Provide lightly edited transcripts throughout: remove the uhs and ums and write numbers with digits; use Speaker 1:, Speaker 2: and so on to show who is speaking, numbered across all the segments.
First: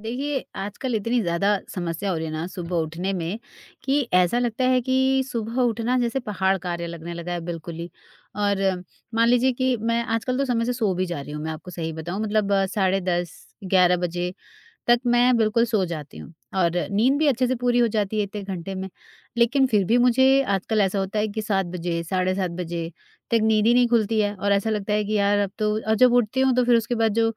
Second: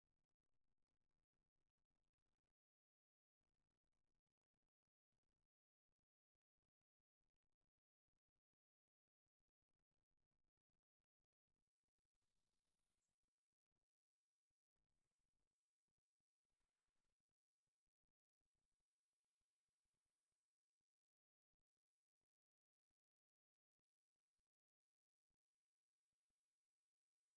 Speaker 1: देखिए, आजकल इतनी ज़्यादा समस्या हो रही है ना सुबह उठने में कि ऐसा लगता है कि सुबह उठना जैसे पहाड़ कार्य लगने लगा है बिल्कुल ही। और मान लीजिए कि मैं आजकल तो समय से सो भी जा रही हूँ, मैं आपको सही बताऊँ मतलब साढ़े 10, 11 बजे तक मैं बिल्कुल सो जाती हूँ और नींद भी अच्छे से पूरी हो जाती है इतने घंटे में। लेकिन फिर भी मुझे आजकल ऐसा होता है कि 7 बजे, साढ़े 7 बजे तक नींद ही नहीं खुलती है और ऐसा लगता है कि यार अब तो, और जब उठती हूँ तो फिर उसके बाद जो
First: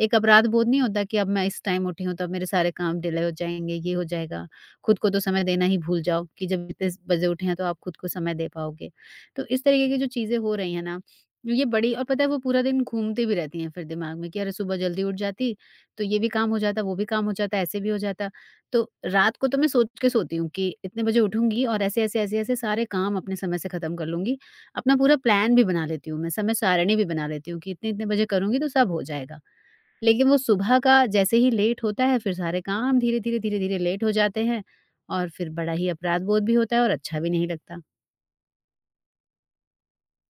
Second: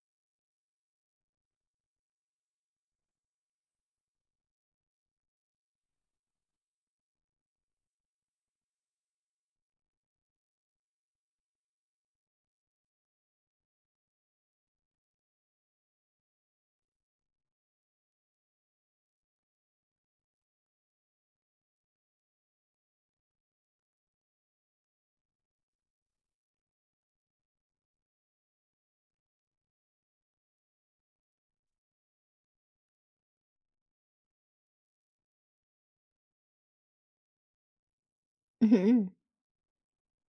Speaker 1: एक अपराध बोध नहीं होता कि अब मैं इस टाइम उठी हूँ तो अब मेरे सारे काम डिले हो जाएँगे, ये हो जाएगा। खुद को तो समय देना ही भूल जाओ कि जब इतने स बजे उठे हैं तो आप खुद को समय दे पाओगे। तो इस तरीके की जो चीज़ें हो रही हैं ना, ये बड़ी, और पता है वो पूरा दिन घूमती भी रहती हैं फिर दिमाग में कि अरे सुबह जल्दी उठ जाती तो ये भी काम हो जाता, वो भी काम हो जाता, ऐसे भी हो जाता। तो रात को तो मैं सोच के सोती हूँ कि इतने बजे उठूँगी और ऐसे, ऐसे, ऐसे, ऐसे सारे काम अपने समय से ख़त्म कर लूँगी। अपना पूरा प्लान भी बना लेती हूँ मैं, समय सारिणी भी बना लेती हूँ कि इतने-इतने बजे करूँगी तो सब हो जाएगा। लेकिन वो सुबह का जैसे ही लेट होता है फिर सारे काम धीरे-धीरे, धीरे-धीरे लेट हो जाते हैं और फिर बड़ा ही अपराध बोध भी होता है और अच्छा भी नहीं लगता।
Speaker 2: हुँ।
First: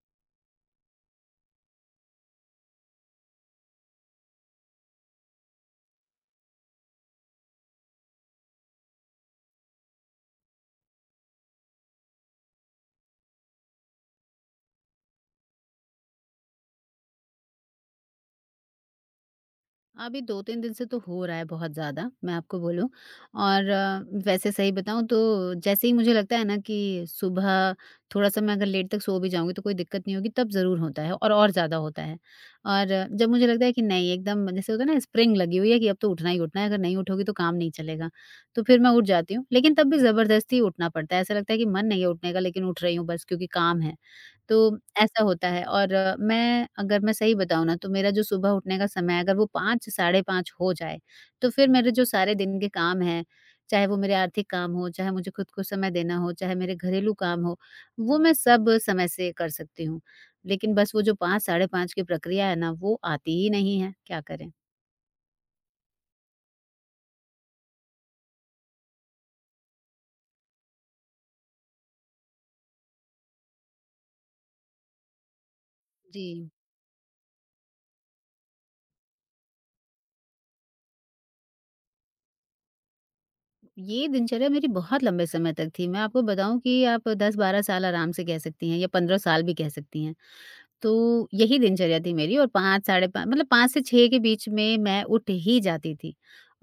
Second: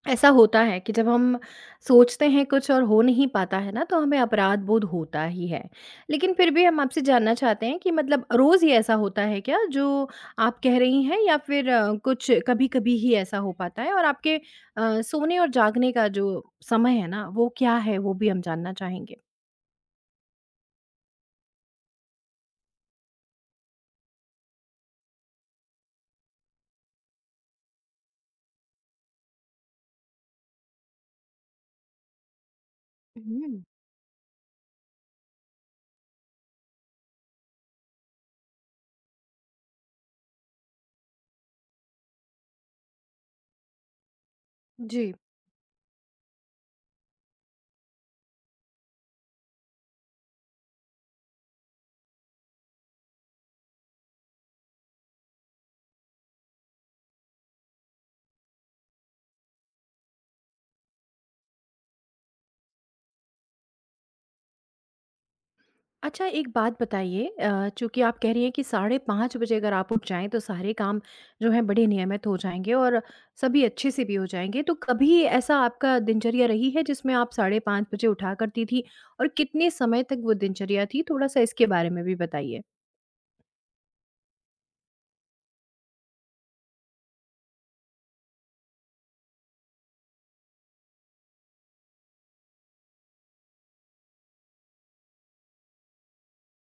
Speaker 2: ऐसा होता है कि जब हम सोचते हैं कुछ और हो नहीं पाता है ना, तो हमें अपराध बोध होता ही है। लेकिन फिर भी हम आपसे जानना चाहते हैं कि मतलब रोज़ ही ऐसा होता है क्या जो आप कह रही हैं, या फिर कुछ कभी-कभी ही ऐसा हो पाता है? और आपके सोने और जागने का जो समय है ना, वो क्या है? वो भी हम जानना चाहेंगे।
Speaker 1: अभी 2-3 दिन से तो हो रहा है बहुत ज़्यादा, मैं आपको बोलूँ। और वैसे सही बताऊँ तो जैसे ही मुझे लगता है ना कि सुबह थोड़ा-सा मैं अगर लेट तक सो भी जाऊँगी तो कोई दिक्कत नहीं होगी, तब ज़रूर होता है और ज़्यादा होता है। और जब मुझे
Speaker 2: हुँ।
Speaker 1: लगता है कि नहीं, एकदम जैसे होता है ना स्प्रिंग लगी हुई है कि अब तो उठना ही उठना है, अगर नहीं उठोगी तो काम नहीं चलेगा, तो फिर मैं उठ जाती हूँ। लेकिन तब भी ज़बरदस्ती उठना पड़ता है, ऐसा लगता है कि मन नहीं है उठने का, लेकिन उठ रही हूँ बस क्योंकि काम है। तो
Speaker 2: जी।
Speaker 1: ऐसा होता है। और मैं अगर मैं सही बताऊँ ना, तो मेरा जो सुबह उठने का समय है अगर वो 5 साढ़े 5 हो जाए, तो फिर मेरे जो सारे दिन के काम हैं, चाहे वो मेरे आर्थिक काम हो, चाहे मुझे खुद को समय देना हो, चाहे मेरे घरेलू काम हो, वो मैं सब समय से कर सकती हूँ। लेकिन बस वो जो 5 साढ़े 5 की प्रक्रिया है ना वो आती ही नहीं है, क्या करें?
Speaker 2: अच्छा, एक बात बताइए, चूँकि आप कह रही हैं कि साढ़े 5 बजे अगर आप उठ जाएँ तो सारे काम जो हैं बड़े नियमित हो जाएँगे और सभी अच्छे से भी हो जाएँगे। तो कभी ऐसा आपका दिनचर्या
Speaker 1: जी,
Speaker 2: रही है जिसमें आप साढ़े 5 बजे उठा करती थी, और कितने समय तक वो दिनचर्या थी? थोड़ा-सा इसके बारे में भी बताइए।
Speaker 1: ये दिनचर्या मेरी बहुत लंबे समय तक थी। मैं आपको बताऊँ कि आप 10-12 साल आराम से कह सकती हैं, या 15 साल भी कह सकती हैं। तो यही दिनचर्या थी मेरी, और 5 साढ़े 5 मतलब 5 से 6 के बीच में मैं उठ ही जाती थी।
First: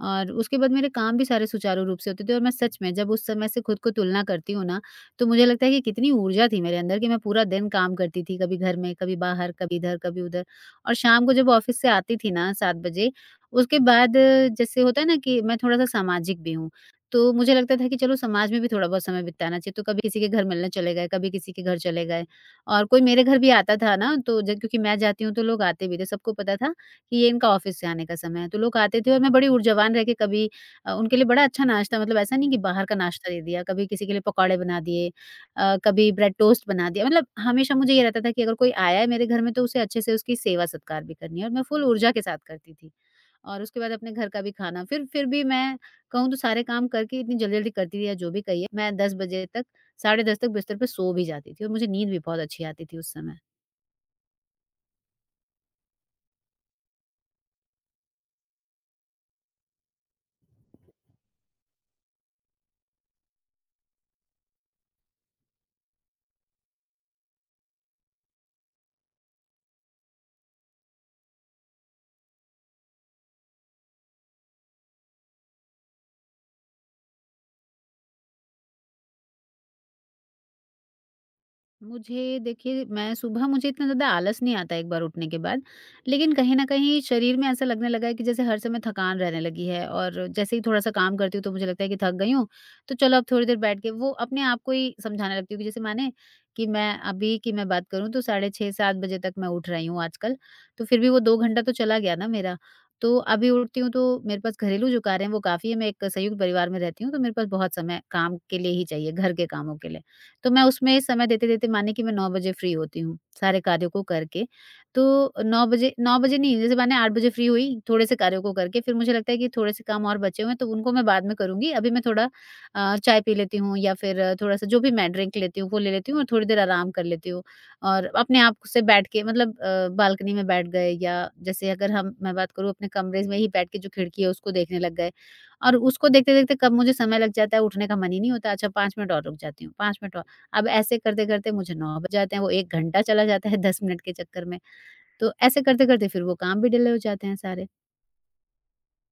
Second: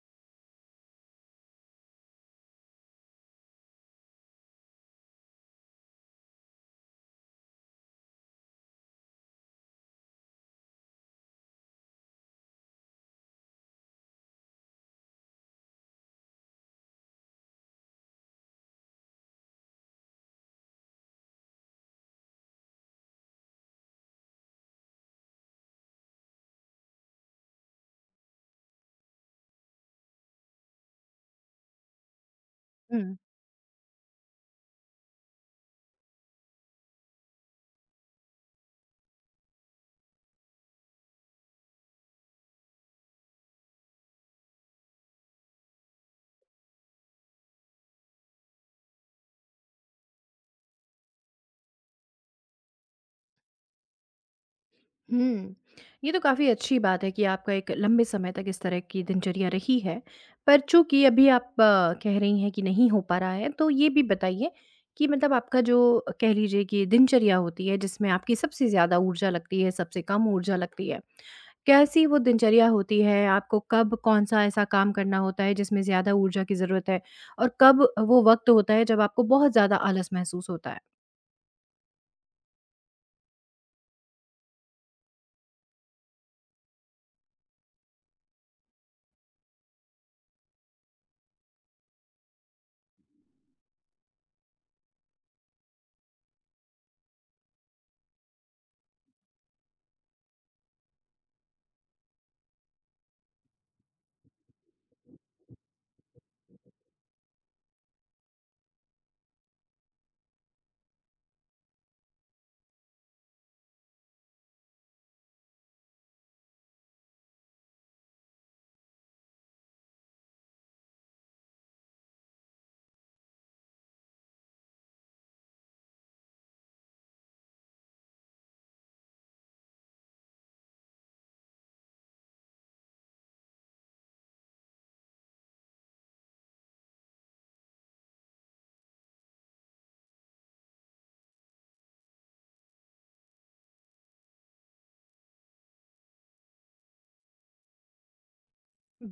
Speaker 1: और उसके बाद मेरे काम भी सारे सुचारू रूप से होते थे, और मैं सच में जब उस समय से खुद को तुलना करती हूँ ना, तो मुझे लगता है कि कितनी ऊर्जा थी मेरे अंदर कि मैं पूरा दिन काम करती थी, कभी घर में, कभी बाहर, कभी इधर, कभी उधर। और शाम को जब ऑफ़िस से आती थी ना 7 बजे, उसके बाद जैसे होता है ना कि मैं थोड़ा-सा सामाजिक भी हूँ, तो मुझे लगता था कि चलो समाज में भी थोड़ा बहुत समय बिताना चाहिए, तो कभी किसी के घर मिलने चले गए, कभी किसी के घर चले गए। और कोई मेरे घर भी आता था ना तो ज क्योंकि मैं जाती हूँ तो लोग आते भी थे, सबको पता था कि ये इनका ऑफ़िस से आने का समय है। तो लोग आते थे और मैं बड़ी ऊर्जावान रह के कभी उनके लिए बड़ा अच्छा नाश्ता, मतलब ऐसा नहीं कि बाहर का नाश्ता दे दिया, कभी किसी के लिए पकौड़े बना दिए, कभी ब्रेड टोस्ट बना दिया। मतलब हमेशा मुझे ये रहता था कि अगर कोई आया है मेरे घर में तो उसे अच्छे से उसकी सेवा-सत्कार भी करनी है, और मैं फुल ऊर्जा के साथ करती थी। और उसके बाद अपने घर का भी खाना, फिर भी मैं कहूँ तो सारे काम करके इतनी जल्दी-जल्दी करती थी, या जो भी कहिए, मैं 10 बजे तक, 10:30 तक बिस्तर पे सो भी जाती थी और मुझे नींद भी बहुत अच्छी आती थी उस समय।
Speaker 2: हुँ। ये तो काफ़ी अच्छी बात है कि आपका एक लंबे समय तक इस तरह की दिनचर्या रही है। पर चूँकि अभी आप कह रही हैं कि नहीं हो पा रहा है, तो ये भी बताइए कि मतलब आपका जो, कह लीजिए कि, दिनचर्या होती है जिसमें आपकी सबसे ज़्यादा ऊर्जा लगती है, सबसे कम ऊर्जा लगती है। कैसी वो दिनचर्या होती है? आपको कब कौन-सा ऐसा काम करना होता है जिसमें ज़्यादा ऊर्जा की ज़रूरत है? और कब वो वक़्त होता है जब आपको बहुत ज़्यादा आलस महसूस होता है?
Speaker 1: मुझे देखिए, मैं सुबह, मुझे इतना ज़्यादा आलस नहीं आता एक बार उठने के बाद। लेकिन कहीं न कहीं शरीर में ऐसा लगने लगा है कि जैसे हर समय थकान रहने लगी है, और जैसे ही थोड़ा-सा काम करती हूँ तो मुझे लगता है कि थक गई हूँ, तो चलो अब थोड़ी देर बैठ के, वो अपने आप को ही समझाने लगती हूँ कि जैसे माने कि मैं अभी की मैं बात करूँ तो साढ़े 6, 7 बजे तक मैं उठ रही हूँ आजकल, तो फिर भी वो 2 घंटा तो चला गया ना मेरा। तो अभी उठती हूँ तो मेरे पास घरेलू जो कार्य हैं वो काफ़ी है, मैं एक संयुक्त परिवार में रहती हूँ तो मेरे पास बहुत समय काम के लिए ही चाहिए, घर के कामों के लिए। तो मैं उसमें समय देते-देते, मानिए कि मैं 9 बजे फ्री होती हूँ सारे कार्यों को करके। तो 9 बजे, 9 बजे नहीं, जैसे मैंने 8 बजे फ्री हुई, थोड़े-से कार्यों को करके, फिर मुझे लगता है कि थोड़े-से काम और बचे हुए हैं, तो उनको मैं बाद में करूँगी। अभी मैं थोड़ा चाय पी लेती हूँ, या फिर थोड़ा-सा जो भी मैं ड्रिंक लेती हूँ, वो ले लेती हूँ और थोड़ी देर आराम कर लेती हूँ। और अपने आप से बैठ के, मतलब बालकनी में बैठ गए, या जैसे अगर हम मैं बात करूँ, अपने कमरे में ही बैठ के जो खिड़की है, उसको देखने लग गए। और उसको देखते-देखते कब मुझे समय लग जाता है, उठने का मन ही नहीं होता। अच्छा, 5 मिनट और रुक जाती हूँ, 5 मिनट और, अब ऐसे करते-करते मुझे 9 बज जाते हैं, वो 1 घंटा चला जाता है 10 मिनट के चक्कर में। तो ऐसे करते-करते फिर वो काम भी डिले हो जाते हैं सारे।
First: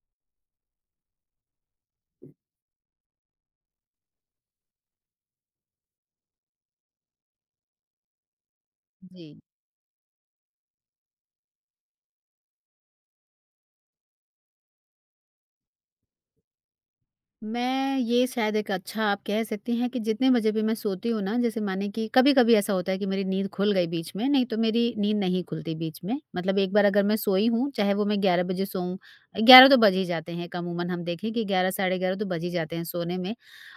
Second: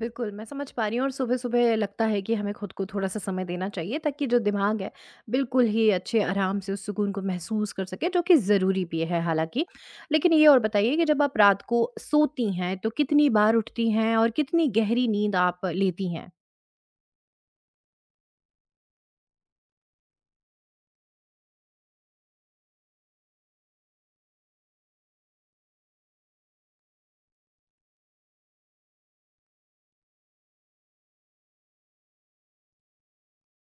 Speaker 2: बिल्कुल, मैं समझ पा रही हूँ, और सुबह-सुबह लगता है कि हमें खुद को थोड़ा-सा समय देना चाहिए ताकि जो दिमाग है, बिल्कुल ही अच्छे आराम से उस सुकून को महसूस कर सके, जो कि ज़रूरी भी है
Speaker 1: जी।
Speaker 2: हालाँकि। लेकिन ये और बताइए कि जब आप रात को सोती हैं, तो कितनी बार उठती हैं और कितनी गहरी नींद आप लेती हैं?
Speaker 1: मैं ये शायद, एक अच्छा आप कह सकती हैं कि जितने बजे भी मैं सोती हूँ ना, जैसे माने कि कभी-कभी ऐसा होता है कि मेरी नींद खुल गई बीच में, नहीं तो मेरी नींद नहीं खुलती बीच में। मतलब एक बार अगर मैं सोई हूँ, चाहे वो मैं 11 बजे सोऊँ, 11 तो बज ही जाते हैं अमूमन, हम देखें कि 11 साढ़े 11 तो बज ही जाते हैं सोने में।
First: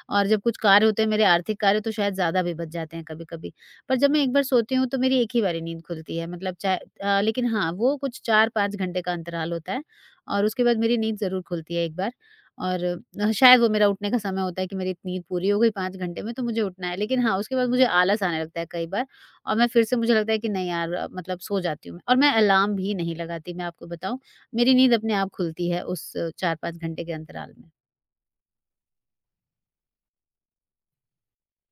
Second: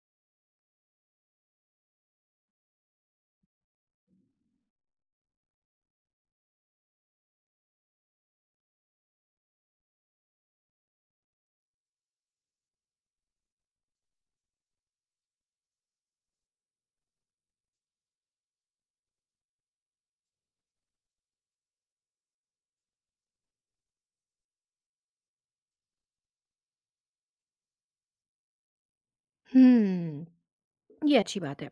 Speaker 1: और जब कुछ कार्य होते हैं मेरे आर्थिक कार्य तो शायद ज़्यादा भी बज जाते हैं कभी-कभी। पर जब मैं एक बार सोती हूँ तो मेरी एक ही बारी नींद खुलती है, मतलब चाहे लेकिन हाँ, वो कुछ 4-5 घंटे का अंतराल होता है और उसके बाद मेरी नींद ज़रूर खुलती है एक बार। और शायद वो मेरा उठने का समय होता है कि मेरी नींद पूरी हो गई 5 घंटे में तो मुझे उठना है। लेकिन हाँ, उसके बाद मुझे आलस आने लगता है कई बार, और मैं फिर से, मुझे लगता है कि नहीं यार, मतलब सो जाती हूँ मैं, और मैं अलार्म भी नहीं लगाती, मैं आपको बताऊँ। मेरी नींद अपने आप खुलती है उस 4-5 घंटे के अंतराल में।
Speaker 2: हुँ। ये अच्छी बात है।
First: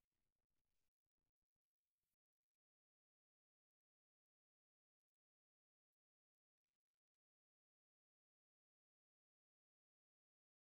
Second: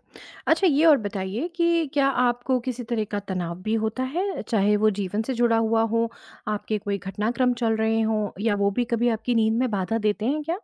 Speaker 2: अच्छा, ये और बताइए कि क्या आपको किसी तरह का तनाव भी होता है? चाहे वो जीवन से जुड़ा हुआ हो, आपके कोई घटनाक्रम चल रहे हों, या वो भी कभी आपकी नींद में बाधा देते हैं क्या?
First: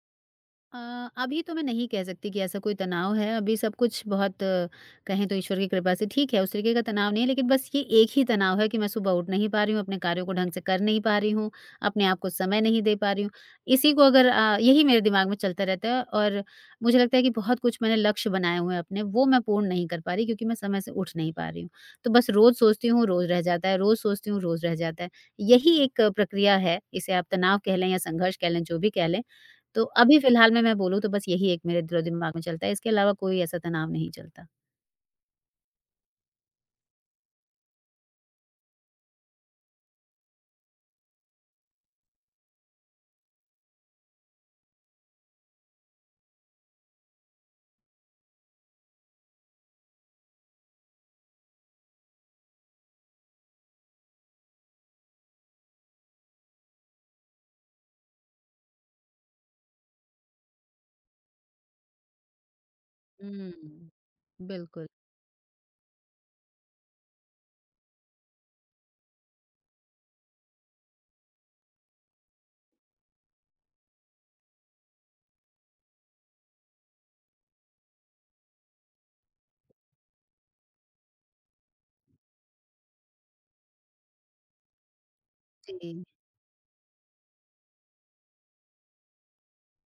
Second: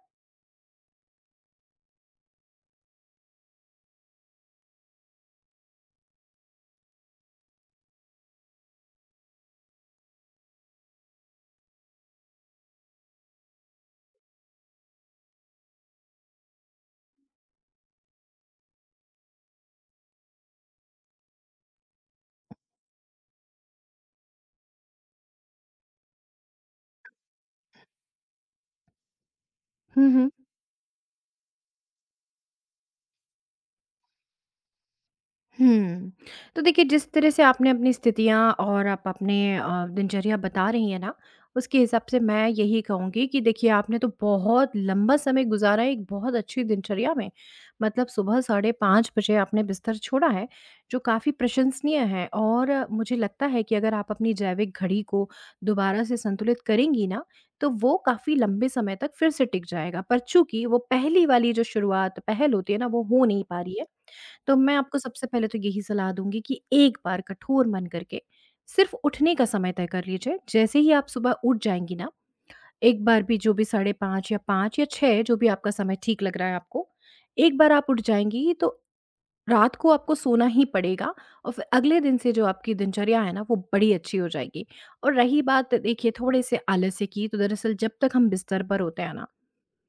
Speaker 1: अ, अभी तो मैं नहीं कह सकती कि ऐसा कोई तनाव है, अभी सब कुछ बहुत कहें तो ईश्वर की कृपा से ठीक है, उस तरीके का तनाव नहीं है, लेकिन बस ये एक ही तनाव है कि मैं सुबह उठ नहीं पा रही हूँ, अपने कार्यों को ढंग से कर नहीं पा रही हूँ, अपने आप को समय नहीं दे पा रही हूँ। इसी को अगर यही मेरे दिमाग में चलता रहता है, और मुझे लगता है कि बहुत कुछ मैंने लक्ष्य बनाए हुए हैं अपने, वो मैं पूर्ण नहीं कर पा रही क्योंकि मैं समय से उठ नहीं पा रही हूँ। तो बस रोज़ सोचती हूँ, रोज़ रह जाता है, रोज़ सोचती हूँ, रोज़ रह जाता है। यही एक प्रक्रिया है, इसे आप तनाव कह लें या संघर्ष कह लें, जो भी कह लें। तो अभी फ़िलहाल में मैं बोलूँ तो बस यही एक मेरे दिलो दिमाग में चलता है, इसके अलावा कोई ऐसा तनाव नहीं चलता।
Speaker 2: हुँ। तो देखिए, जिस तरह से आपने अपनी स्थितियाँ और आप अपने दिनचर्या बता रही हैं ना, उसके हिसाब से मैं यही कहूँगी कि देखिए, आपने तो बहुत लंबा समय गुज़ारा है एक बहुत अच्छी दिनचर्या में। मतलब सुबह साढ़े 5 बजे आपने बिस्तर छोड़ा है, जो काफ़ी प्रशंसनीय है। और मुझे लगता है कि अगर आप अपनी जैविक घड़ी को दोबारा से संतुलित करेंगी ना, तो वो काफ़ी लंबे समय तक फिर से टिक जाएगा। पर चूँकि वो पहली वाली जो शुरुआत, पहल होती है ना, वो हो नहीं पा रही है,
Speaker 1: हुँ,
Speaker 2: तो मैं
Speaker 1: बिल्कुल।
Speaker 2: आपको सबसे पहले तो यही सलाह दूंगी कि एक बार कठोर मन करके सिर्फ उठने का समय तय कर लीजिए। जैसे ही आप सुबह उठ जाएंगी ना, एक बार भी, जो भी 5:30 या 5 या 6, जो भी आपका समय ठीक लग रहा है आपको, एक बार आप उठ जाएंगी तो रात को आपको सोना ही पड़ेगा, और फिर अगले दिन से जो आपकी दिनचर्या है ना, वो बड़ी अच्छी हो जाएगी। और रही बात
Speaker 1: जी,
Speaker 2: देखिए थोड़े से आलस्य की, तो दरअसल जब तक हम बिस्तर पर होते हैं ना,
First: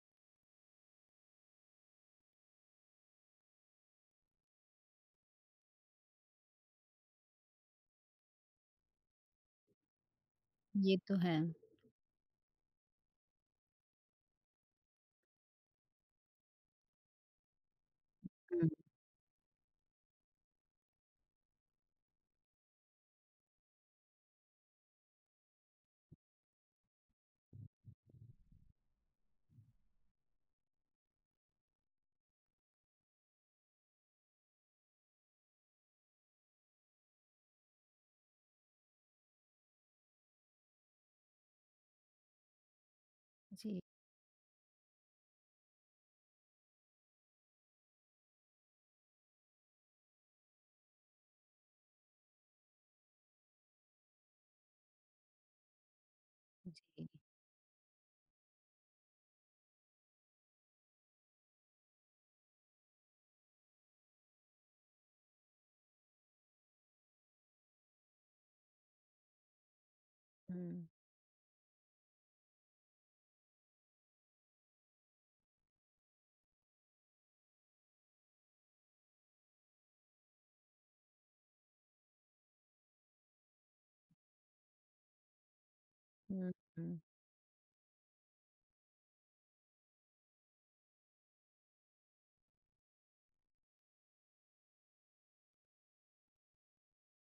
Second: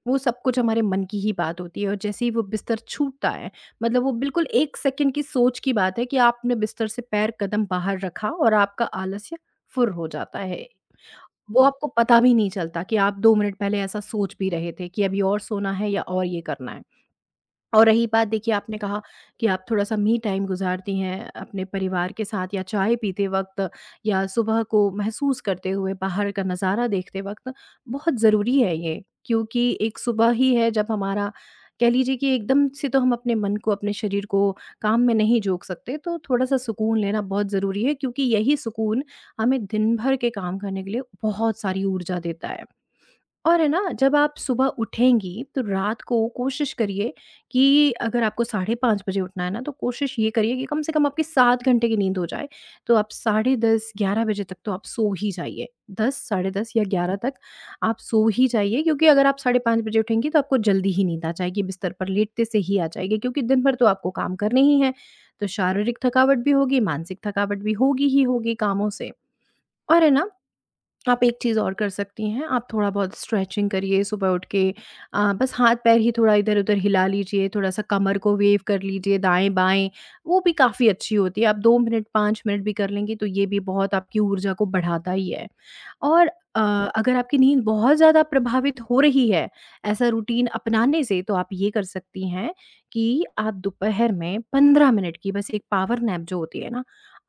Speaker 2: वो सब कुछ हमारे मन की ही बात होती है। और जैसे ही वो बिस्तर छूटता है, मतलब वो बिल्कुल 1 सेकंड की सोच की बात है कि आपने बिस्तर से पैर, कदम बाहर रखा और आपका आलस्य फुर हो जाता है।
Speaker 1: ये तो है।
Speaker 2: वो हुँ। आपको पता भी नहीं चलता कि आप 2 मिनट पहले ऐसा सोच भी रहे थे कि अभी और सोना है, या और ये करना है। और रही बात देखिए,
Speaker 1: हुँ।
Speaker 2: आपने कहा कि आप थोड़ा-सा मी टाइम गुज़ारती हैं अपने परिवार के साथ, या चाय पीते वक़्त, या सुबह को महसूस करते हुए बाहर का नज़ारा देखते वक़्त, बहुत ज़रूरी है ये। क्योंकि एक सुबह ही है जब हमारा, कह लीजिए कि, एकदम से तो हम अपने मन को, अपने शरीर को काम में नहीं जोक सकते, तो थोड़ा-सा सुकून लेना बहुत ज़रूरी है। क्योंकि यही सुकून हमें दिन भर के काम करने के लिए बहुत सारी ऊर्जा देता है। और है ना,
Speaker 1: जी,
Speaker 2: जब आप सुबह उठेंगी तो रात को कोशिश करिए कि अगर आपको साढ़े 5 बजे उठना है ना, तो कोशिश ये करिए कि कम से कम आपकी 7 घंटे की नींद हो जाए। तो आप साढ़े 10, 11 बजे तक तो आप सो ही जाइए। 10, साढ़े 10 या
Speaker 1: जी।
Speaker 2: 11 तक आप सो ही जाइए। क्योंकि अगर आप साढ़े 5 बजे उठेंगी तो आपको जल्दी ही नींद आ जाएगी, बिस्तर पर लेटते से ही आ जाएगी, क्योंकि दिन भर तो आपको काम करने ही हैं। तो शारीरिक थकावट भी होगी, मानसिक थकावट भी होगी ही होगी कामों से। और है ना,
Speaker 1: हुँ,
Speaker 2: आप एक चीज़ और कर सकती हैं, आप थोड़ा-बहुत स्ट्रेचिंग करिए सुबह उठ के। बस हाथ-पैर ही थोड़ा इधर-उधर हिला लीजिए, थोड़ा-सा कमर को वेव कर लीजिए दाएँ-बाएँ, वो भी काफ़ी अच्छी होती है। आप 2 मिनट, 5 मिनट भी कर लेंगी तो ये भी बहुत आपकी ऊर्जा को बढ़ाता ही है। और
Speaker 1: हुँ,
Speaker 2: अ,
Speaker 1: हुँ,
Speaker 2: अगर आपकी नींद बहुत ज़्यादा प्रभावित हो रही है, ऐसा रूटीन अपनाने से, तो आप ये कर सकती हैं कि आप दोपहर में 15 मिनट की बस एक पावर नैप जो होती है ना,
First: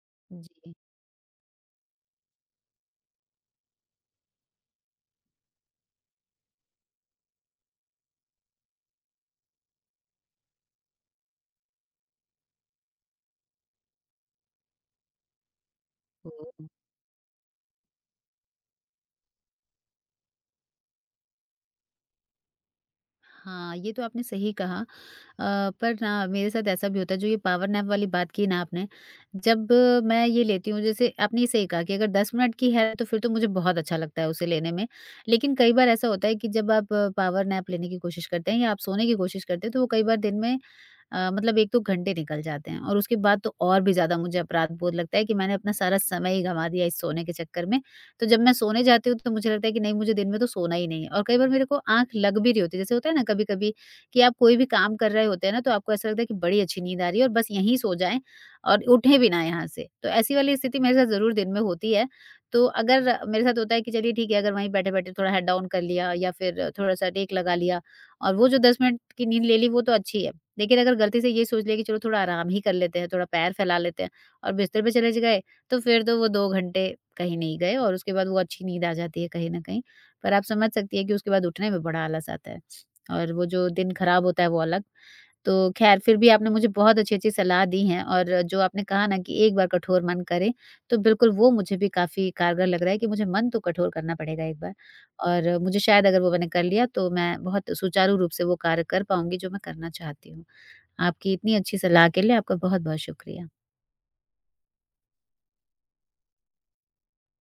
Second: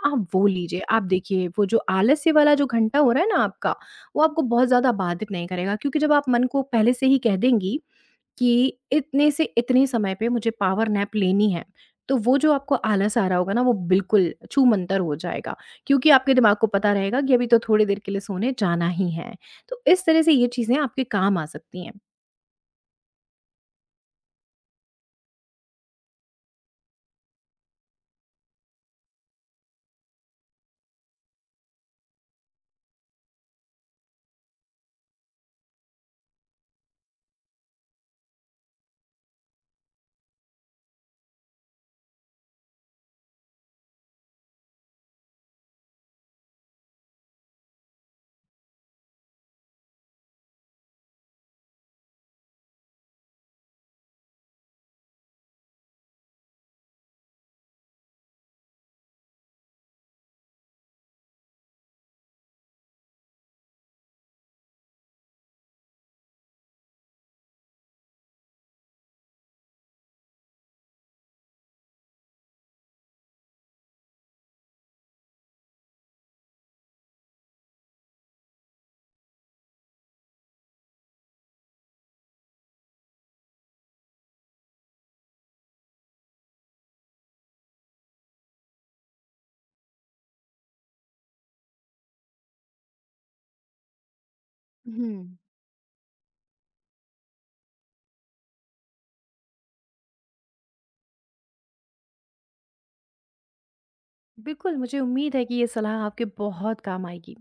Speaker 2: आप वो
Speaker 1: जी।
Speaker 2: लीजिए। आप देखिए, वो जो आलस्य वाला जो घंटा हो रहा है ना आपका, वो आपको बहुत ज़्यादा बाधित नहीं करेगा। क्योंकि जब आप मन को पहले से ही कह देंगी कि इतने से इतने समय पे मुझे पावर नैप लेनी है, तो वो जो आपको आलस आ रहा होगा ना, वो बिल्कुल छूमंतर हो जाएगा। क्योंकि आपके दिमाग को
Speaker 1: ओह!
Speaker 2: पता रहेगा कि अभी तो थोड़ी देर के लिए सोने जाना ही है। तो इस तरह से ये चीज़ें आपके काम आ सकती हैं।
Speaker 1: हाँ, ये तो आपने सही कहा। पर ना, मेरे साथ ऐसा भी होता है, जो ये पावर नैप वाली बात की ना आपने, जब मैं ये लेती हूँ, जैसे आपने ये सही कहा कि अगर 10 मिनट की है तो फिर तो मुझे बहुत अच्छा लगता है उसे लेने में। लेकिन कई बार ऐसा होता है कि जब आप पावर नैप लेने की कोशिश करते हैं, या आप सोने की कोशिश करते हैं, तो वो कई बार दिन में मतलब एक तो घंटे निकल जाते हैं, और उसके बाद तो और भी ज़्यादा मुझे अपराध-बोध लगता है कि मैंने अपना सारा समय ही गँवा दिया इस सोने के चक्कर में। तो जब मैं सोने जाती हूँ तो मुझे लगता है कि नहीं, मुझे दिन में तो सोना ही नहीं है, और कई बार मेरे को आँख लग भी रही होती है। जैसे होता है ना कभी-कभी कि आप कोई भी काम कर रहे होते हैं ना, तो आपको ऐसा लगता है कि बड़ी अच्छी नींद आ रही है और बस यहीं सो जाएँ और उठें भी ना यहाँ से। तो ऐसी वाली स्थिति मेरे साथ ज़रूर दिन में होती है। तो अगर मेरे साथ होता है कि चलिए ठीक है, अगर वहीं बैठे-बैठे थोड़ा हेड डाउन कर लिया, या फिर थोड़ा-सा टेक लगा लिया, और वो जो 10 मिनट की नींद ले ली, वो तो अच्छी है। लेकिन अगर गलती से ये सोच लिया कि चलो थोड़ा आराम ही कर लेते हैं, थोड़ा पैर फैला लेते हैं, और बिस्तर पे चले ज गए, तो फिर तो वो 2 घंटे कहीं नहीं गए, और उसके बाद वो अच्छी नींद आ जाती है कहीं न कहीं। पर आप समझ सकती हैं कि उसके बाद उठने में बड़ा आलस आता है, और वो जो दिन खराब होता है वो अलग। तो ख़ैर, फिर भी आपने मुझे बहुत अच्छी-अच्छी सलाह दी हैं, और जो आपने कहा ना कि एक बार कठोर मन करें, तो बिल्कुल वो मुझे भी काफ़ी कारगर लग रहा है कि मुझे मन तो कठोर करना पड़ेगा एक बार,
Speaker 2: हुँ।
Speaker 1: और मुझे शायद अगर वो मैंने कर लिया तो मैं बहुत सुचारू रूप से वो कार्य कर पाऊँगी जो मैं करना चाहती हूँ। आपकी इतनी अच्छी सलाह के लिए आपका बहुत-बहुत शुक्रिया।
Speaker 2: बिल्कुल, मुझे उम्मीद है कि ये सलाह आपके बहुत काम आएगी।